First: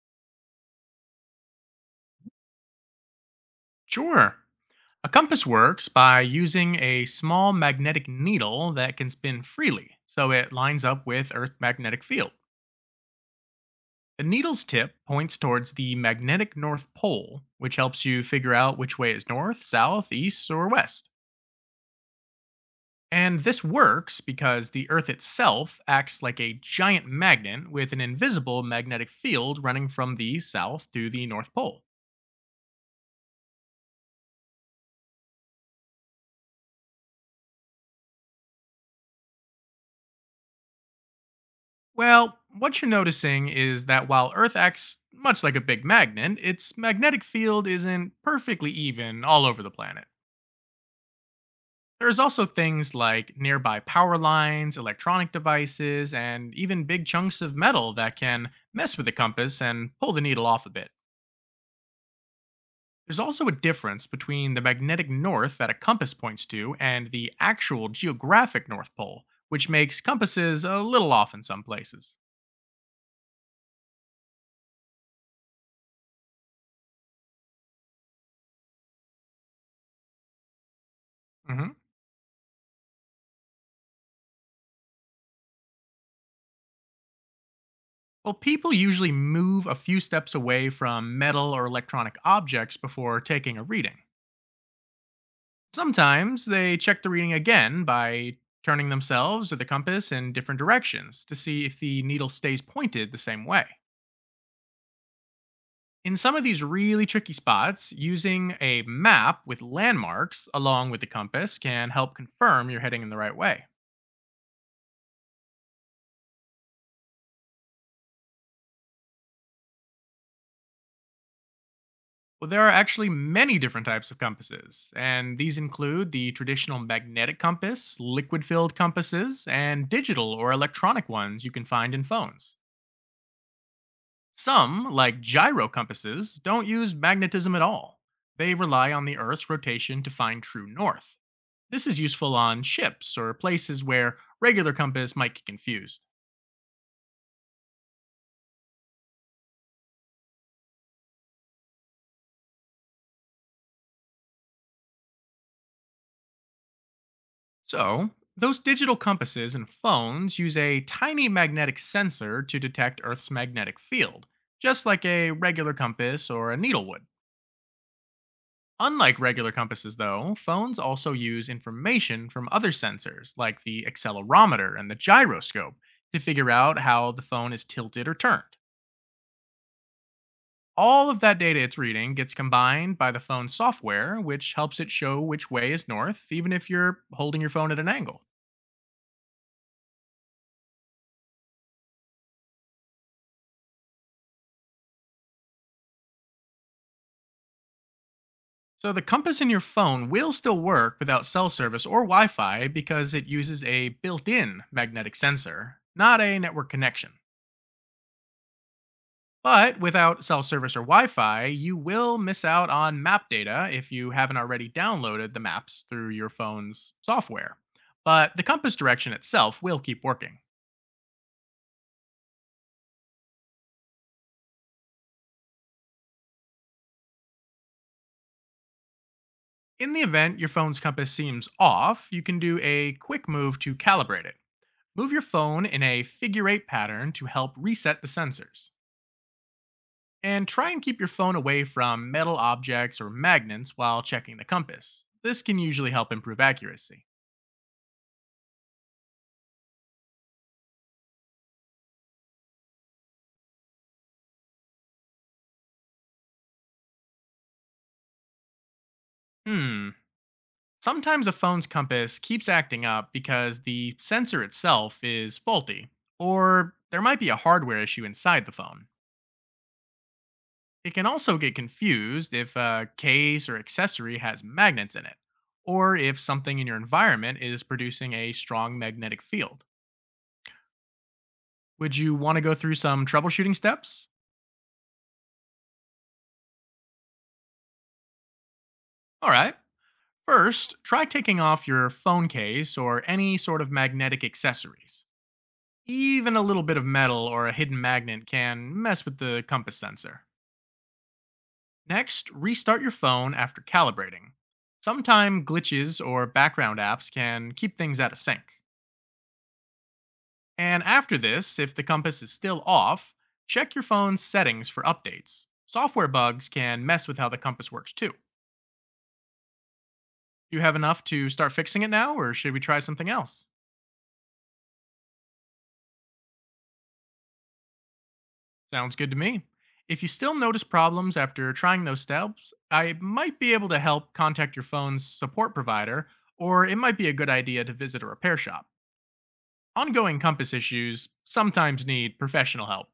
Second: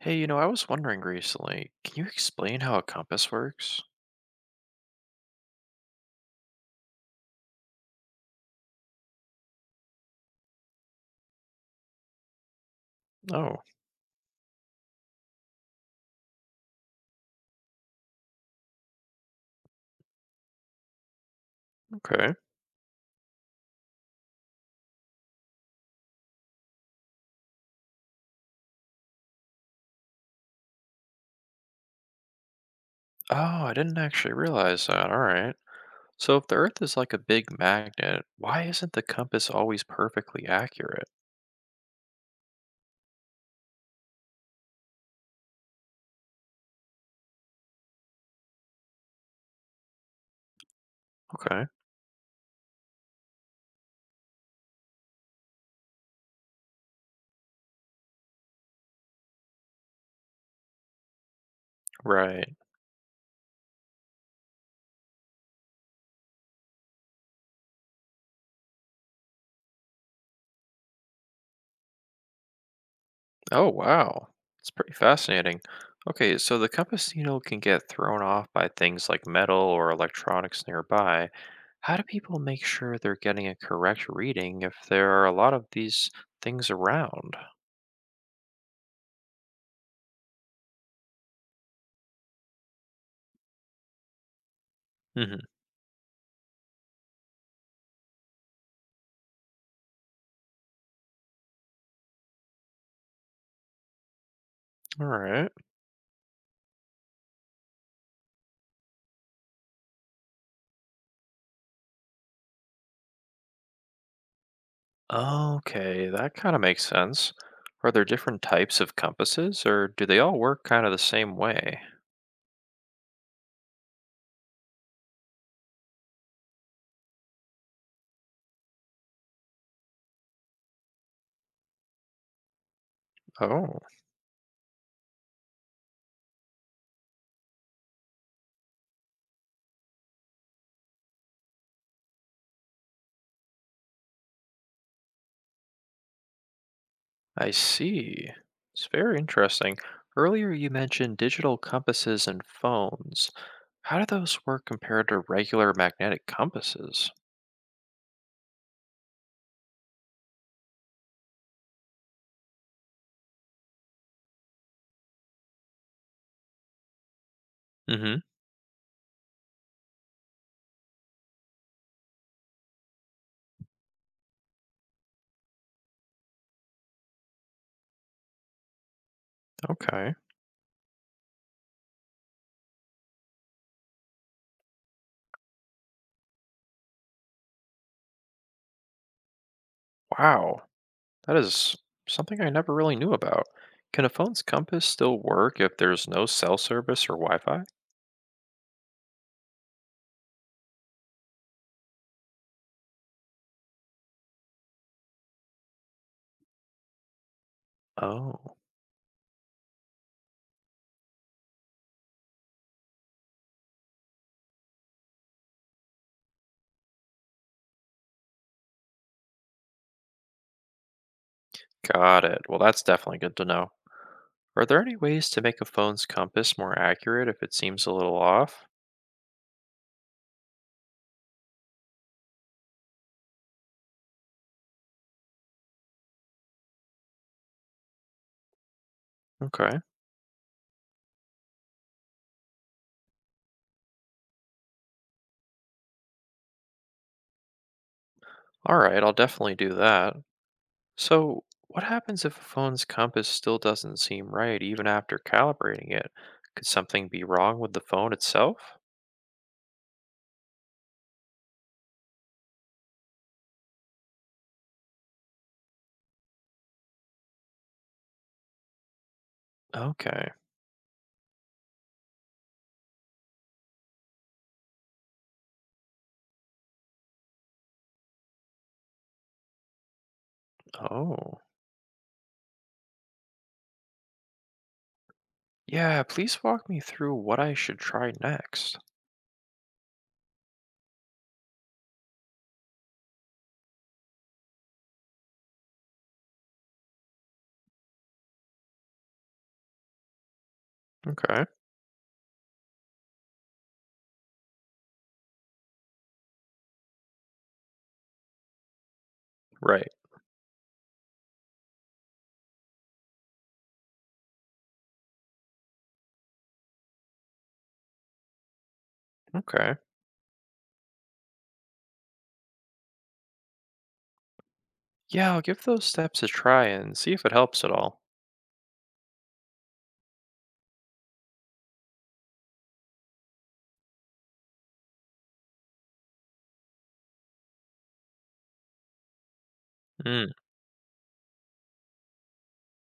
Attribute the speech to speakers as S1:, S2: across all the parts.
S1: Hey, I was wondering recently, can you explain how a compass works?
S2: Sure. A compass works by using a small magnetic needle that can spin freely, so it lines up with Earth's magnetic field.
S1: Oh,
S2: The needle's tip points towards the magnetic North Pole, which helps you figure out which way is north, south, east, or west.
S1: okay.
S2: And this works because the Earth itself acts like a giant magnet with an invisible magnetic field running from the south to the North Pole.
S1: Oh, I didn't actually realize that. All right. So if the Earth is like a big magnet, why isn't the compass always perfectly accurate?
S2: Well, what you're noticing is that while Earth acts much like a big magnet, its magnetic field isn't perfectly even all over the planet.
S1: Okay.
S2: There's also things like nearby power lines, electronic devices, and even big chunks of metal that can mess with the compass and pull the needle off a bit.
S1: Right.
S2: There's also a difference between the magnetic north that a compass points to and the actual geographic North Pole, which makes compasses a little off in some places.
S1: Oh, wow. It's pretty fascinating. Okay, so the compass needle can get thrown off by things like metal or electronics nearby.
S2: Mhm.
S1: How do people make sure they're getting a correct reading if there are a lot of these things around?
S2: Well, people usually move a few steps away from metal or electronic objects before taking a reading.
S1: Mm-hmm.
S2: Sometimes they check the reading again by turning themselves or the compass in different directions to see if the needle stays pointed the same way.
S1: All right.
S2: In some of these really tricky spots, using a map with landmarks along with the compass can help confirm you're heading in the right way.
S1: Okay, that kind of makes sense. Are there different types of compasses, or do they all work kind of the same way?
S2: Well, there are actually many different types of compasses, and these include the traditional magnetic compass, liquid filled compasses, and digital or electronic ones you can find in phones.
S1: Oh,
S2: Some, like gyro compasses, don't use magnetism at all. They rely on the Earth's rotation to find true north. This is useful on ships or places where regular compass might get confused.
S1: I see. It's very interesting. Earlier you mentioned digital compasses and phones. How do those work compared to regular magnetic compasses?
S2: So, those digital compasses and phones use a tiny magnetic sensor to detect Earth's magnetic field, just like a regular compass or a needle would.
S1: Mm-hmm.
S2: Unlike regular compasses, though, phones also use information from other sensors, like the accelerometer and the gyroscope, to figure out how the phone is tilted or turned.
S1: Okay.
S2: All of that data it's reading gets combined by the phone's software, which helps it show which way is north, even if you're holding your phone at an angle.
S1: Wow. That is something I never really knew about. Can a phone's compass still work if there's no cell service or Wi-Fi?
S2: So the compass in your phone will still work without cell service or Wi-Fi because it uses a built in magnetic sensor, not a network connection.
S1: Oh,
S2: But without cell service or Wi Fi, you will miss out on map data if you haven't already downloaded the maps through your phone's software. But the compass direction itself will keep working.
S1: got it. Well, that's definitely good to know. Are there any ways to make a phone's compass more accurate if it seems a little off?
S2: In the event your phone's compass seems off, you can do a quick move to calibrate it. Move your phone in a figure eight pattern to help reset the sensors.
S1: Okay.
S2: And try and keep your phone away from metal objects or magnets while checking the compass. This can usually help improve accuracy.
S1: All right, I'll definitely do that. So, what happens if a phone's compass still doesn't seem right even after calibrating it? Could something be wrong with the phone itself?
S2: Hmm. Sometimes a phone's compass keeps acting up because the sensor itself is faulty, or there might be a hardware issue inside the phone.
S1: Okay.
S2: It can also get confused if a case or accessory has magnets in it, or if something in your environment is producing a strong magnetic field.
S1: Oh.
S2: Would you want to go through some troubleshooting steps?
S1: Yeah, please walk me through what I should try next.
S2: All right. First, try taking off your phone case or any sort of magnetic accessories. Even a little bit of metal or a hidden magnet can mess with the compass sensor.
S1: Okay.
S2: Next, restart your phone after calibrating. Sometimes glitches or background apps can keep things out of sync.
S1: Right.
S2: And after this, if the compass is still off, check your phone's settings for updates. Software bugs can mess with how the compass works too. Do
S1: Okay.
S2: you have enough to start fixing it now, or should we try something else?
S1: Yeah, I'll give those steps a try and see if it helps at all.
S2: Sounds good to me. If you still notice problems after trying those steps, I might be able to help contact your phone's support provider, or it might be a good idea to visit a repair shop. Ongoing
S1: Hmm.
S2: compass issues sometimes need professional help.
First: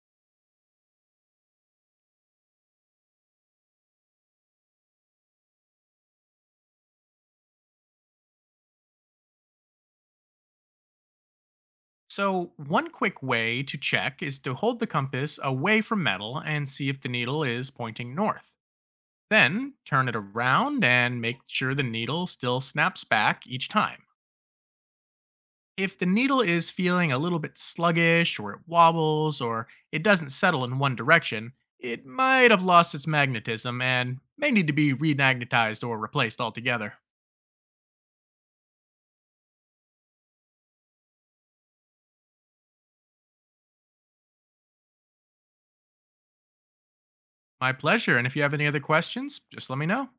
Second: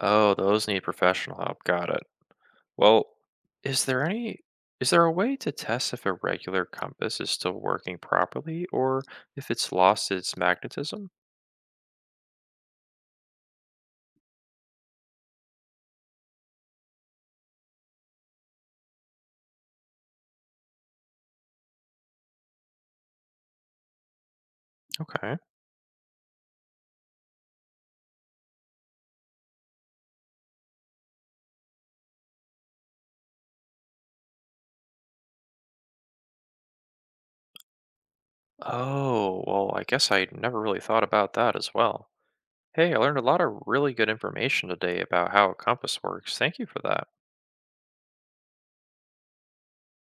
S1: Oh, those need professional help. Got it. Well, is there any is there a way to test if a regular compass is still working properly or if it's lost its magnetism?
S2: So, one quick way to check is to hold the compass away from metal and see if the needle is pointing north. Then turn it around and make sure the needle still snaps back each time.
S1: Okay.
S2: If the needle is feeling a little bit sluggish, or it wobbles, or it doesn't settle in one direction, it might have lost its magnetism and may need to be remagnetized or replaced altogether.
S1: Oh, well, I guess I never really thought about that as well. Hey, I learned a lot of really good information today about how a compass works. Thank you for that.
S2: My pleasure, and if you have any other questions, just let me know.